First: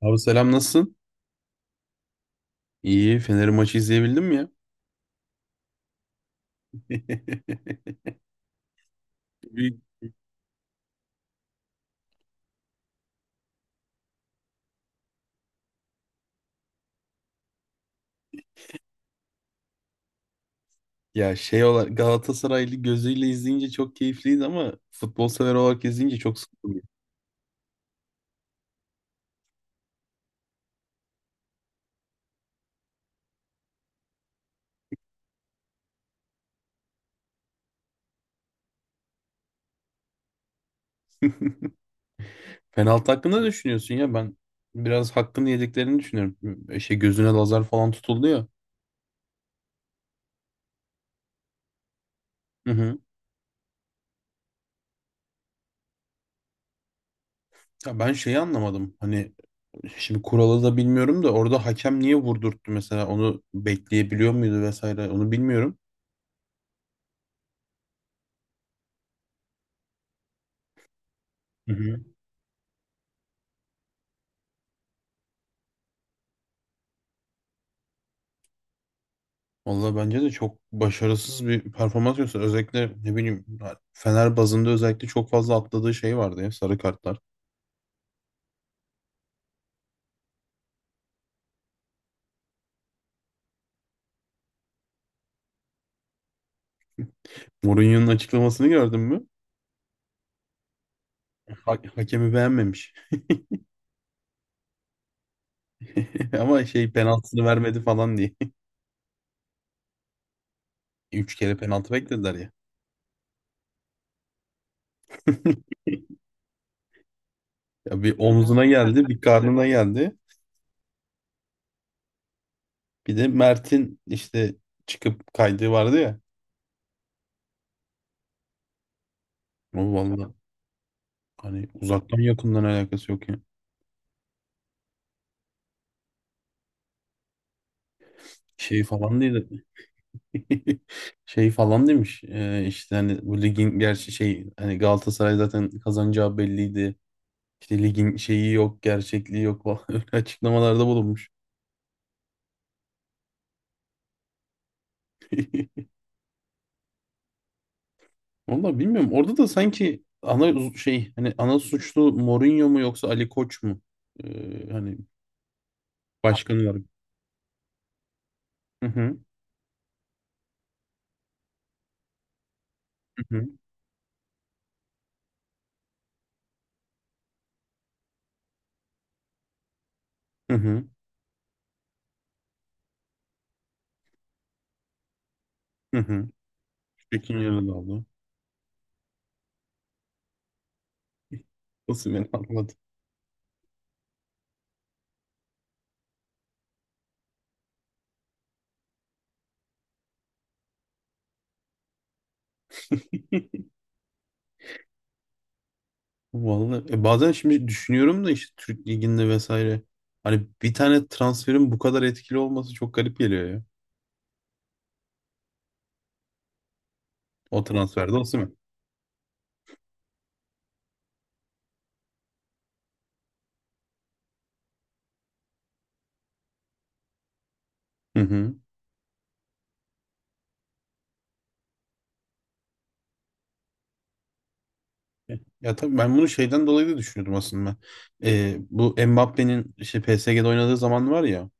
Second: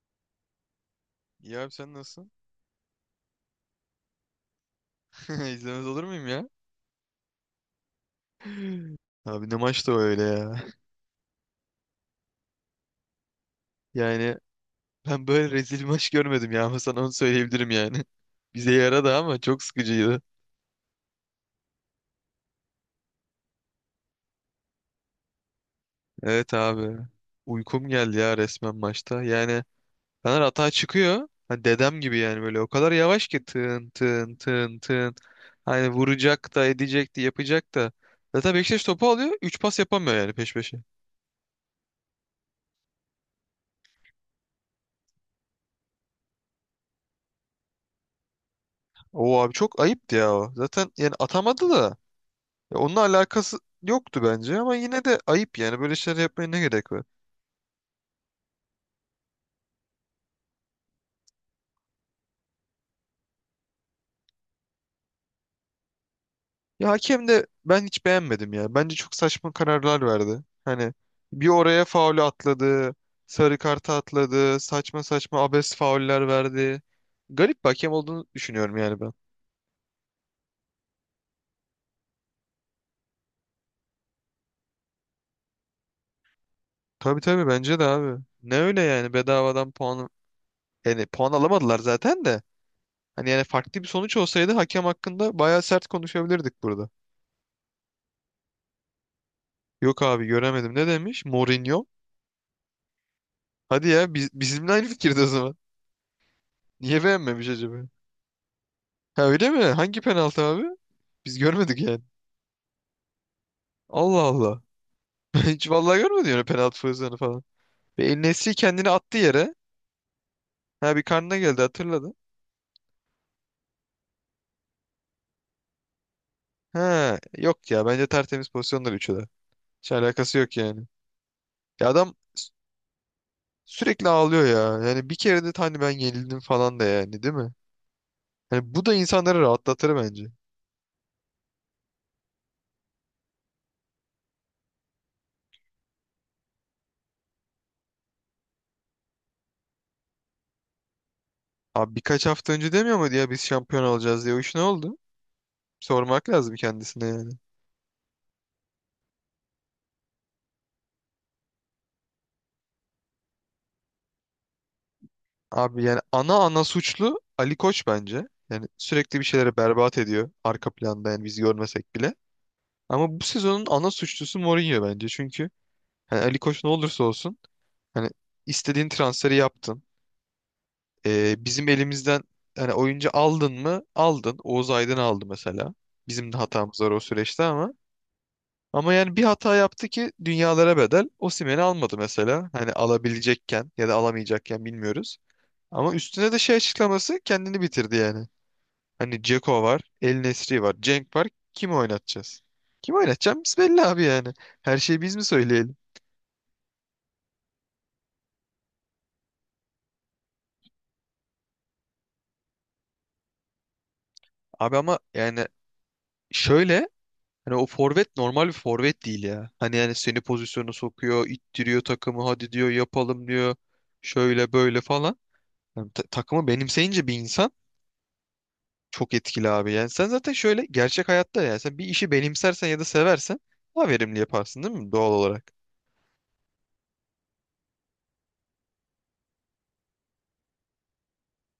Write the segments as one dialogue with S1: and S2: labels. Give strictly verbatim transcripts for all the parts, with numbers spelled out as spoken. S1: Abi selam nasılsın?
S2: İyi abi sen nasılsın?
S1: İyi. Fener'in maçı izleyebildin mi ya?
S2: İzlemez olur muyum ya? Abi ne
S1: İyi.
S2: maçtı o öyle ya. Yani ben böyle rezil bir maç görmedim ya ama sana onu söyleyebilirim yani. Bize yaradı ama çok sıkıcıydı.
S1: Ya şey olarak Galatasaraylı gözüyle izleyince çok keyifliydi ama futbol sever olarak izleyince çok
S2: Evet
S1: sıkıldım.
S2: abi. Uykum geldi ya resmen maçta. Yani Fener atağa çıkıyor. Hani dedem gibi yani böyle o kadar yavaş ki tın tın tın tın. Hani vuracak da edecek de yapacak da. Zaten Beşiktaş topu alıyor, üç pas yapamıyor yani peş peşe.
S1: Penaltı hakkında ne düşünüyorsun ya? Ben biraz hakkını yediklerini düşünüyorum. E, Şey gözüne lazer falan tutuldu ya.
S2: O abi çok ayıptı ya o. Zaten yani atamadı da.
S1: Hı
S2: Ya
S1: hı.
S2: onunla alakası yoktu bence ama yine de ayıp yani, böyle şeyler yapmaya ne gerek var?
S1: Ya ben şeyi anlamadım. Hani şimdi kuralı da bilmiyorum da orada hakem niye vurdurttu mesela? Onu bekleyebiliyor muydu vesaire? Onu bilmiyorum.
S2: Ya hakem de ben hiç beğenmedim ya. Bence çok saçma kararlar verdi. Hani bir
S1: Hı
S2: oraya
S1: hı.
S2: faulü atladı, sarı kartı atladı, saçma saçma abes fauller verdi. Garip bir hakem olduğunu düşünüyorum yani ben.
S1: Vallahi bence de çok başarısız bir performans gösterdi. Özellikle ne bileyim Fener bazında özellikle çok fazla atladığı şey vardı ya sarı kartlar.
S2: Tabii tabii, bence de abi. Ne öyle yani, bedavadan puan, yani puan alamadılar zaten de. Hani yani farklı bir sonuç olsaydı hakem hakkında bayağı sert konuşabilirdik burada.
S1: Mourinho'nun açıklamasını gördün mü?
S2: Yok abi göremedim. Ne demiş?
S1: Ha-
S2: Mourinho.
S1: hakemi beğenmemiş.
S2: Hadi ya, biz, bizimle aynı fikirde o zaman.
S1: Ama şey
S2: Niye
S1: penaltısını
S2: beğenmemiş
S1: vermedi
S2: acaba?
S1: falan diye.
S2: Ha öyle mi? Hangi penaltı abi?
S1: Üç
S2: Biz
S1: kere
S2: görmedik
S1: penaltı
S2: yani.
S1: beklediler ya.
S2: Allah Allah. Ben hiç vallahi görmedim yani, penaltı pozisyonu falan.
S1: Ya
S2: Ve
S1: bir
S2: El Nesri
S1: omzuna
S2: kendini
S1: geldi,
S2: attı
S1: bir
S2: yere.
S1: karnına geldi.
S2: Ha, bir karnına geldi, hatırladı.
S1: Bir de Mert'in işte çıkıp kaydığı vardı ya.
S2: Ha yok ya, bence tertemiz pozisyonlar üçü de. Hiç
S1: O vallahi
S2: alakası yok yani.
S1: hani
S2: Ya adam
S1: uzaktan
S2: sü-
S1: yakından alakası yok ya.
S2: sürekli ağlıyor ya. Yani bir kere de hani ben yenildim falan da yani, değil mi? Yani
S1: Şey
S2: bu da
S1: falan
S2: insanları
S1: değil.
S2: rahatlatır bence.
S1: Şey falan demiş e, işte hani bu ligin gerçi şey hani Galatasaray zaten kazanacağı belliydi. İşte ligin şeyi yok, gerçekliği yok falan öyle açıklamalarda bulunmuş.
S2: Abi birkaç hafta önce demiyor muydu ya biz şampiyon olacağız diye. O iş ne oldu? Sormak lazım kendisine yani.
S1: Vallahi bilmiyorum. Orada da sanki ana şey hani ana suçlu Mourinho mu yoksa Ali Koç mu? Ee, hani
S2: Abi yani ana
S1: başkan
S2: ana
S1: olarak.
S2: suçlu Ali Koç bence. Yani
S1: Hı hı
S2: sürekli bir şeylere berbat ediyor arka planda, yani biz görmesek bile. Ama bu
S1: hı hı
S2: sezonun ana suçlusu Mourinho bence. Çünkü hani Ali Koç ne olursa olsun, hani istediğin transferi yaptın.
S1: hı
S2: Ee, bizim elimizden hani oyuncu aldın mı? Aldın. Oğuz Aydın aldı mesela.
S1: hı. Hı.
S2: Bizim de hatamız var o
S1: Tekin
S2: süreçte
S1: yerini
S2: ama.
S1: aldı.
S2: Ama yani bir hata yaptı ki dünyalara bedel. Osimhen'i almadı
S1: Osimhen
S2: mesela.
S1: aldı.
S2: Hani alabilecekken ya da alamayacakken bilmiyoruz. Ama üstüne de şey açıklaması kendini bitirdi yani. Hani Dzeko var, El Nesri var, Cenk var. Kimi oynatacağız? Kim oynatacağımız belli abi yani. Her şeyi biz mi söyleyelim?
S1: Vallahi e, bazen şimdi düşünüyorum da işte Türk Ligi'nde vesaire. Hani bir tane transferin bu kadar etkili olması çok garip geliyor ya.
S2: Abi ama yani şöyle, hani
S1: O
S2: o
S1: transferde
S2: forvet normal bir
S1: Osimhen.
S2: forvet değil ya. Hani yani seni pozisyona sokuyor, ittiriyor takımı, hadi diyor, yapalım diyor. Şöyle böyle falan. Yani ta- takımı benimseyince bir insan
S1: Hı hı.
S2: çok etkili abi. Yani sen zaten şöyle, gerçek hayatta yani, sen bir işi benimsersen ya da seversen daha verimli yaparsın, değil mi, doğal
S1: E,
S2: olarak?
S1: Ya tabii ben bunu şeyden dolayı da düşünüyordum aslında. Ee, bu Mbappé'nin işte P S G'de oynadığı zaman var ya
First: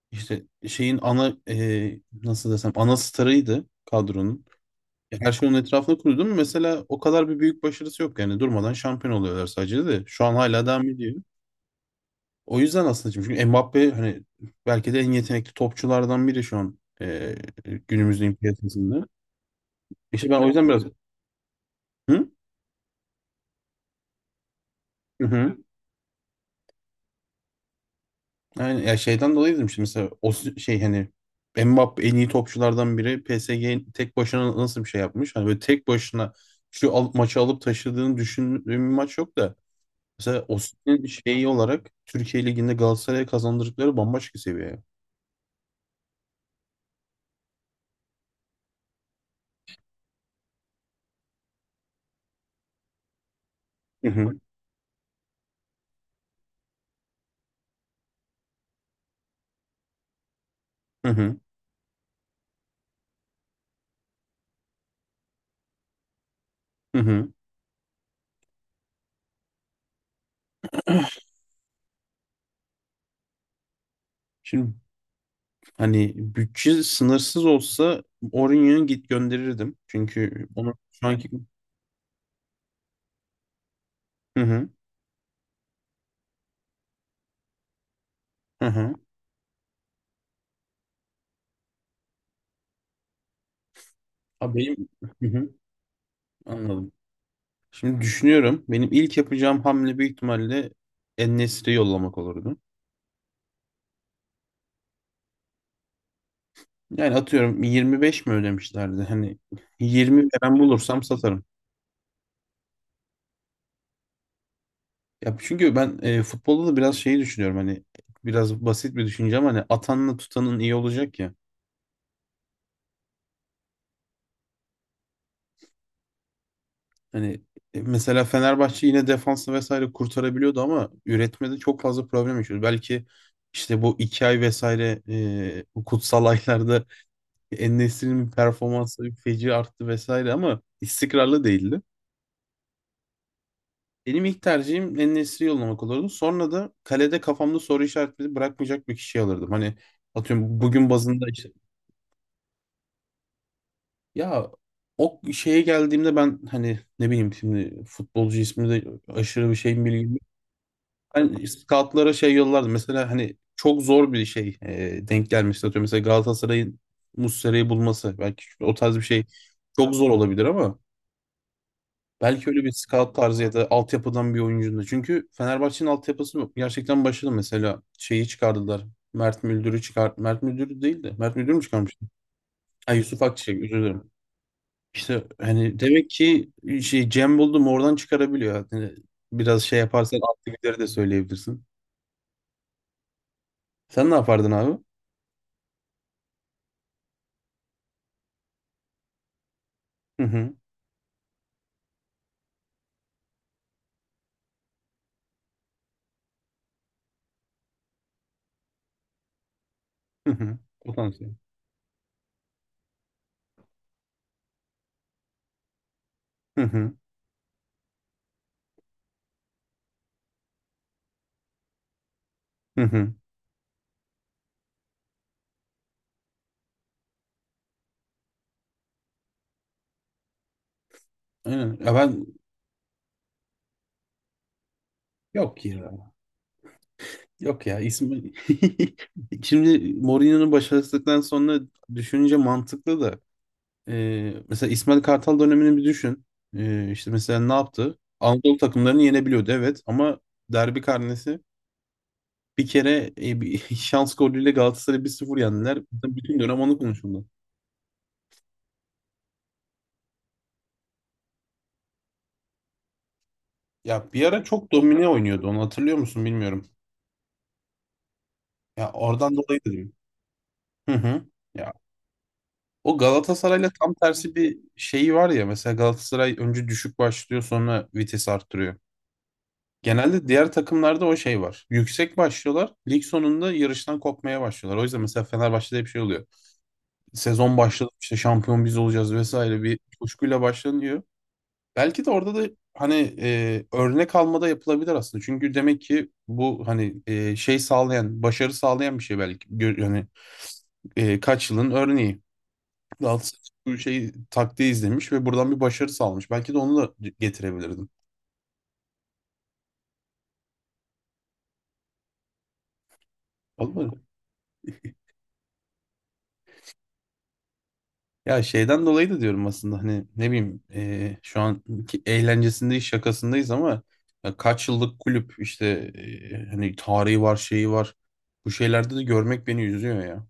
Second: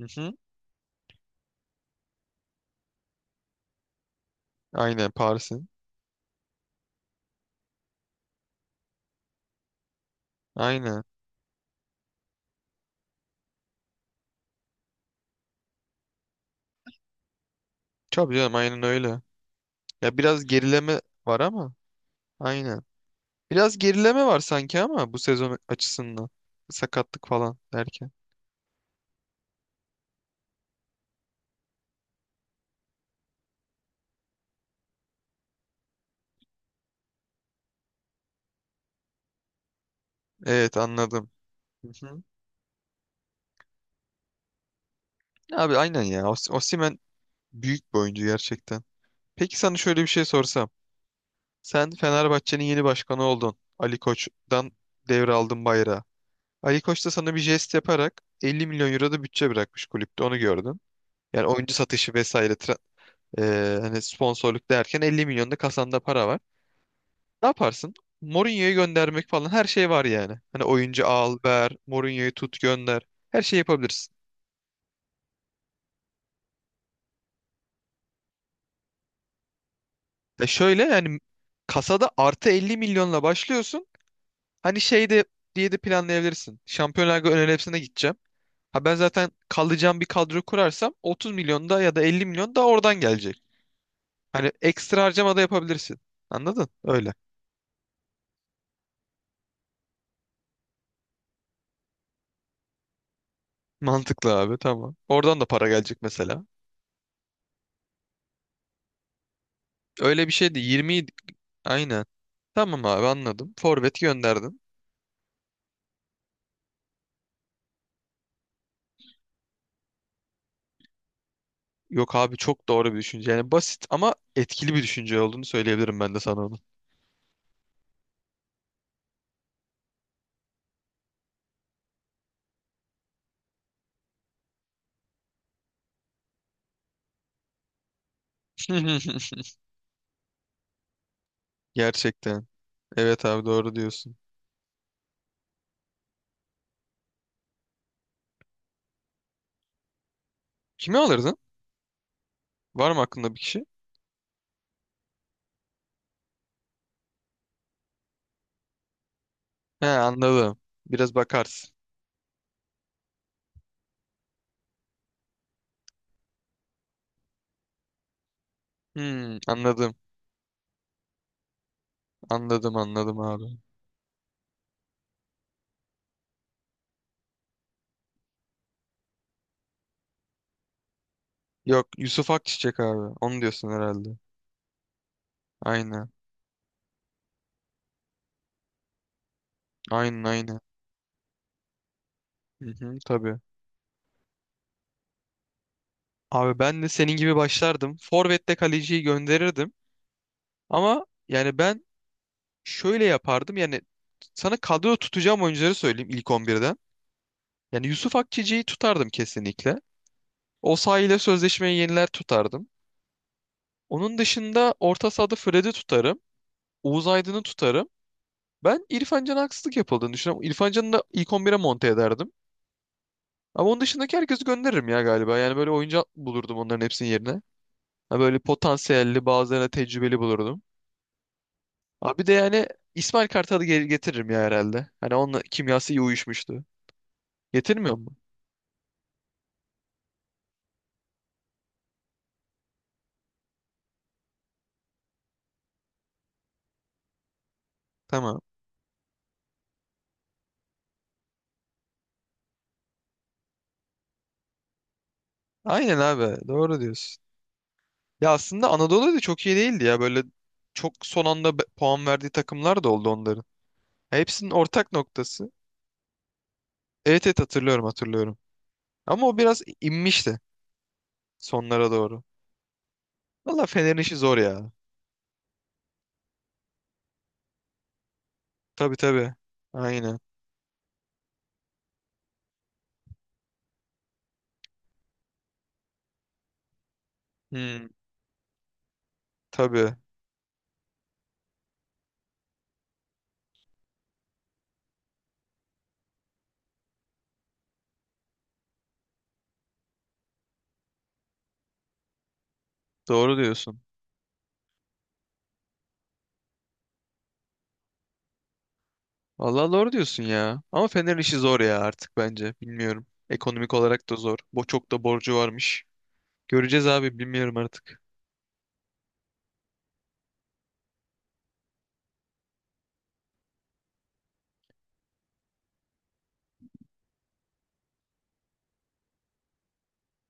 S2: Hı hı.
S1: işte şeyin ana e, nasıl desem ana starıydı kadronun.
S2: Aynen,
S1: E, Her şey onun
S2: Paris'in.
S1: etrafında kuruldu mu? Mesela o kadar bir büyük başarısı yok yani durmadan şampiyon oluyorlar sadece de. Şu an hala devam
S2: Aynen.
S1: ediyor. O yüzden aslında şimdi çünkü Mbappe hani belki de en yetenekli topçulardan biri şu an e, günümüzün
S2: Tabii canım, aynen
S1: piyasasında.
S2: öyle. Ya
S1: İşte ben
S2: biraz
S1: o yüzden biraz
S2: gerileme var ama
S1: hı
S2: aynen. Biraz gerileme var sanki ama bu
S1: hı. Hı.
S2: sezon açısından. Sakatlık falan derken.
S1: Yani ya şeyden dolayı dedim işte mesela o s- şey hani Mbappe en iyi topçulardan biri P S G tek başına nasıl bir şey yapmış? Hani böyle tek başına şu al- maçı alıp taşıdığını düşündüğüm bir maç yok da mesela
S2: Evet
S1: Osimhen'in
S2: anladım.
S1: şeyi olarak
S2: Hı hı.
S1: Türkiye Ligi'nde Galatasaray'a kazandırdıkları bambaşka seviye.
S2: Abi aynen ya. Os- Osimhen büyük bir oyuncu gerçekten. Peki sana şöyle bir şey sorsam. Sen Fenerbahçe'nin yeni başkanı oldun. Ali
S1: Hı hı.
S2: Koç'tan devraldın bayrağı. Ali Koç da sana bir jest yaparak elli milyon euro milyon euro da bütçe bırakmış kulüpte. Onu gördüm.
S1: Hı hı.
S2: Yani oyuncu satışı vesaire tra- eee, hani sponsorluk derken 50 milyon da kasanda para var.
S1: Hı hı.
S2: Ne yaparsın? Mourinho'yu göndermek falan, her şey var yani. Hani oyuncu al, ver, Mourinho'yu tut, gönder. Her şeyi yapabilirsin.
S1: Şimdi hani bütçe sınırsız olsa Orion'u git gönderirdim.
S2: Ya
S1: Çünkü onu
S2: şöyle
S1: şu
S2: yani,
S1: anki...
S2: kasada artı 50 milyonla başlıyorsun.
S1: Hı hı.
S2: Hani şey de diye de planlayabilirsin. Şampiyonlar Ligi ön elepsine gideceğim.
S1: Hı
S2: Ha,
S1: hı.
S2: ben zaten kalacağım bir kadro kurarsam 30 milyon da ya da 50 milyon da oradan gelecek. Hani
S1: Ha, benim...
S2: ekstra
S1: Hı
S2: harcama da
S1: hı.
S2: yapabilirsin. Anladın?
S1: Anladım.
S2: Öyle.
S1: Şimdi düşünüyorum. Benim ilk yapacağım hamle büyük ihtimalle en yollamak olurdu.
S2: Mantıklı abi, tamam. Oradan da para gelecek mesela.
S1: Yani atıyorum yirmi beş mi ödemişlerdi? Hani yirmi
S2: Öyle bir
S1: veren
S2: şeydi.
S1: bulursam
S2: yirmi,
S1: satarım.
S2: aynen. Tamam abi anladım. Forvet gönderdin.
S1: Ya çünkü ben e, futbolda da biraz şeyi düşünüyorum hani biraz basit bir düşünce ama hani atanla tutanın iyi olacak ya.
S2: Yok abi, çok doğru bir düşünce. Yani basit ama etkili bir düşünce olduğunu söyleyebilirim ben de sana onu.
S1: Hani e, mesela Fenerbahçe yine defansı vesaire kurtarabiliyordu ama üretmede çok fazla problem yaşıyordu. Belki işte bu iki ay vesaire e, bu kutsal aylarda En-Nesyri'nin performansı feci arttı vesaire ama istikrarlı değildi.
S2: Gerçekten. Evet abi, doğru diyorsun.
S1: Benim ilk tercihim En-Nesyri yollamak olurdu. Sonra da kalede kafamda soru işaretleri bırakmayacak bir kişi alırdım. Hani atıyorum bugün
S2: Kimi
S1: bazında
S2: alırdın?
S1: işte
S2: Var mı aklında bir kişi?
S1: ya o şeye geldiğimde ben hani ne bileyim şimdi futbolcu ismi de aşırı bir şeyin
S2: He,
S1: bilgim.
S2: anladım. Biraz
S1: Ben
S2: bakarsın.
S1: scoutlara şey yollardı. Mesela hani çok zor bir şey e, denk gelmişti. Atıyorum mesela Galatasaray'ın Muslera'yı bulması. Belki o tarz bir şey
S2: Hmm,
S1: çok
S2: anladım.
S1: zor olabilir ama belki öyle bir
S2: Anladım
S1: scout
S2: anladım
S1: tarzı
S2: abi.
S1: ya da altyapıdan bir oyuncunun da. Çünkü Fenerbahçe'nin altyapısı gerçekten başarılı. Mesela şeyi çıkardılar. Mert Müldür'ü çıkar. Mert Müldür değil de. Mert Müldür mü
S2: Yok,
S1: çıkarmıştı?
S2: Yusuf Akçiçek
S1: Ay
S2: abi.
S1: Yusuf
S2: Onu
S1: Akçiçek
S2: diyorsun
S1: özür
S2: herhalde.
S1: dilerim. İşte hani demek
S2: Aynen.
S1: ki şey Cem buldum oradan çıkarabiliyor. Yani biraz şey yaparsan
S2: Aynen aynen.
S1: altyapıları da söyleyebilirsin.
S2: Hı hı, tabii.
S1: Sen ne yapardın abi?
S2: Abi ben de senin gibi başlardım. Forvet'te kaleciyi gönderirdim.
S1: Hı hı.
S2: Ama yani ben şöyle yapardım. Yani sana kadro tutacağım oyuncuları söyleyeyim ilk on birden. Yani Yusuf Akçeci'yi tutardım kesinlikle.
S1: Hı hı.
S2: Osayi ile
S1: Potansiyel.
S2: sözleşmeyi yeniler, tutardım. Onun dışında orta sahada Fred'i tutarım.
S1: Hı hı.
S2: Oğuz Aydın'ı tutarım. Ben İrfan Can'a haksızlık yapıldığını düşünüyorum. İrfan Can'ı da ilk on bire monte ederdim.
S1: Hı hı.
S2: Ama onun dışındaki herkesi gönderirim ya galiba. Yani böyle oyuncu bulurdum onların hepsinin yerine. Ha, böyle potansiyelli bazılarına tecrübeli bulurdum.
S1: Aynen. Ya
S2: Abi
S1: ben
S2: bir de yani İsmail Kartal'ı geri getiririm ya herhalde. Hani onunla
S1: yok
S2: kimyası iyi
S1: ya.
S2: uyuşmuştu.
S1: Yok ya.
S2: Getirmiyor mu?
S1: İsmi şimdi Mourinho'nun başarısızlıktan sonra düşününce mantıklı da e, mesela İsmail Kartal dönemini bir düşün. E, işte mesela ne yaptı?
S2: Tamam.
S1: Anadolu takımlarını yenebiliyordu evet ama derbi karnesi bir kere e, bir şans golüyle Galatasaray'ı bir sıfır yendiler.
S2: Aynen
S1: Bütün
S2: abi.
S1: dönem onu
S2: Doğru diyorsun.
S1: konuşuldu.
S2: Ya aslında Anadolu da çok iyi değildi ya. Böyle çok son anda be- puan verdiği takımlar da oldu onların.
S1: Ya
S2: Ya,
S1: bir ara
S2: hepsinin
S1: çok
S2: ortak
S1: domine oynuyordu
S2: noktası.
S1: onu hatırlıyor musun bilmiyorum.
S2: Evet evet, hatırlıyorum hatırlıyorum.
S1: Ya
S2: Ama
S1: oradan
S2: o
S1: dolayı
S2: biraz
S1: dedim.
S2: inmişti
S1: Hı hı. Ya
S2: sonlara doğru.
S1: o
S2: Valla
S1: Galatasaray'la tam
S2: Fener'in işi
S1: tersi
S2: zor
S1: bir
S2: ya.
S1: şeyi var ya mesela Galatasaray önce düşük başlıyor sonra vites arttırıyor.
S2: Tabii tabii. Aynen.
S1: Genelde diğer takımlarda o şey var. Yüksek başlıyorlar. Lig sonunda yarıştan kopmaya başlıyorlar. O yüzden mesela Fenerbahçe'de hep şey oluyor. Sezon
S2: Hmm,
S1: başladı işte şampiyon biz olacağız vesaire bir
S2: tabii.
S1: coşkuyla başlanıyor. Belki de orada da hani e, örnek almada yapılabilir aslında. Çünkü demek ki bu hani e, şey sağlayan, başarı sağlayan bir şey belki. Gör, yani e, kaç yılın örneği.
S2: Doğru
S1: Galatasaray bu
S2: diyorsun.
S1: şey taktiği izlemiş ve buradan bir başarı sağlamış. Belki de onu da getirebilirdim.
S2: Valla doğru diyorsun ya. Ama Fener'in işi zor ya artık bence. Bilmiyorum. Ekonomik
S1: Olmadı.
S2: olarak da zor. Bo çok da borcu varmış. Göreceğiz abi, bilmiyorum artık.
S1: Ya şeyden dolayı da diyorum aslında hani ne bileyim e, şu an eğlencesindeyiz şakasındayız ama ya kaç yıllık kulüp işte e, hani tarihi var şeyi var. Bu şeylerde de görmek beni üzüyor ya.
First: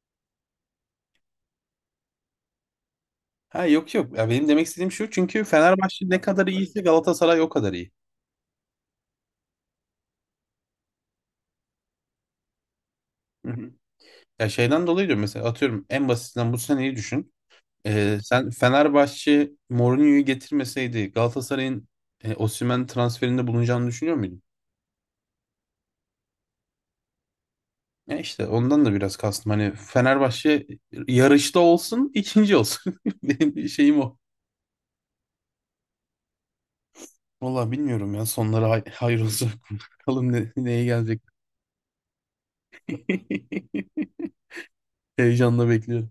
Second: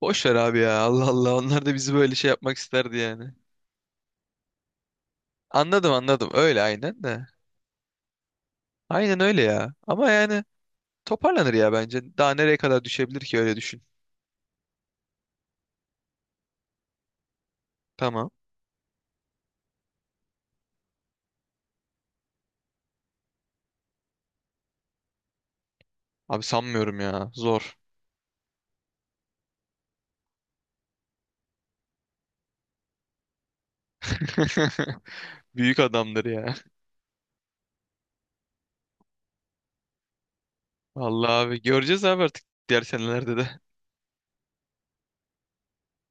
S2: Boş ver abi ya. Allah Allah. Onlar da bizi böyle şey yapmak isterdi yani.
S1: Ha yok yok ya benim demek istediğim şu çünkü
S2: Anladım
S1: Fenerbahçe ne
S2: anladım.
S1: kadar
S2: Öyle
S1: iyiyse
S2: aynen de.
S1: Galatasaray o kadar iyi.
S2: Aynen öyle ya. Ama yani toparlanır ya bence. Daha nereye kadar düşebilir ki,
S1: Hı
S2: öyle
S1: hı.
S2: düşün.
S1: Ya şeyden dolayı diyorum mesela atıyorum en basitinden bu seneyi düşün. Ee,
S2: Tamam.
S1: sen Fenerbahçe Mourinho'yu getirmeseydi Galatasaray'ın e, Osimhen transferinde bulunacağını düşünüyor muydun?
S2: Abi sanmıyorum ya. Zor.
S1: Ya işte ondan da biraz kastım. Hani Fenerbahçe yarışta olsun, ikinci olsun. Benim bir şeyim o.
S2: Büyük adamdır ya.
S1: Valla bilmiyorum ya sonları hay hayır olsun. Bakalım ne, neye gelecek.
S2: Vallahi abi göreceğiz abi artık, diğer senelerde de.
S1: Heyecanla bekliyorum.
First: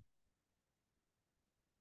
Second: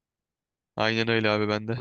S2: Aynen öyle abi, bende.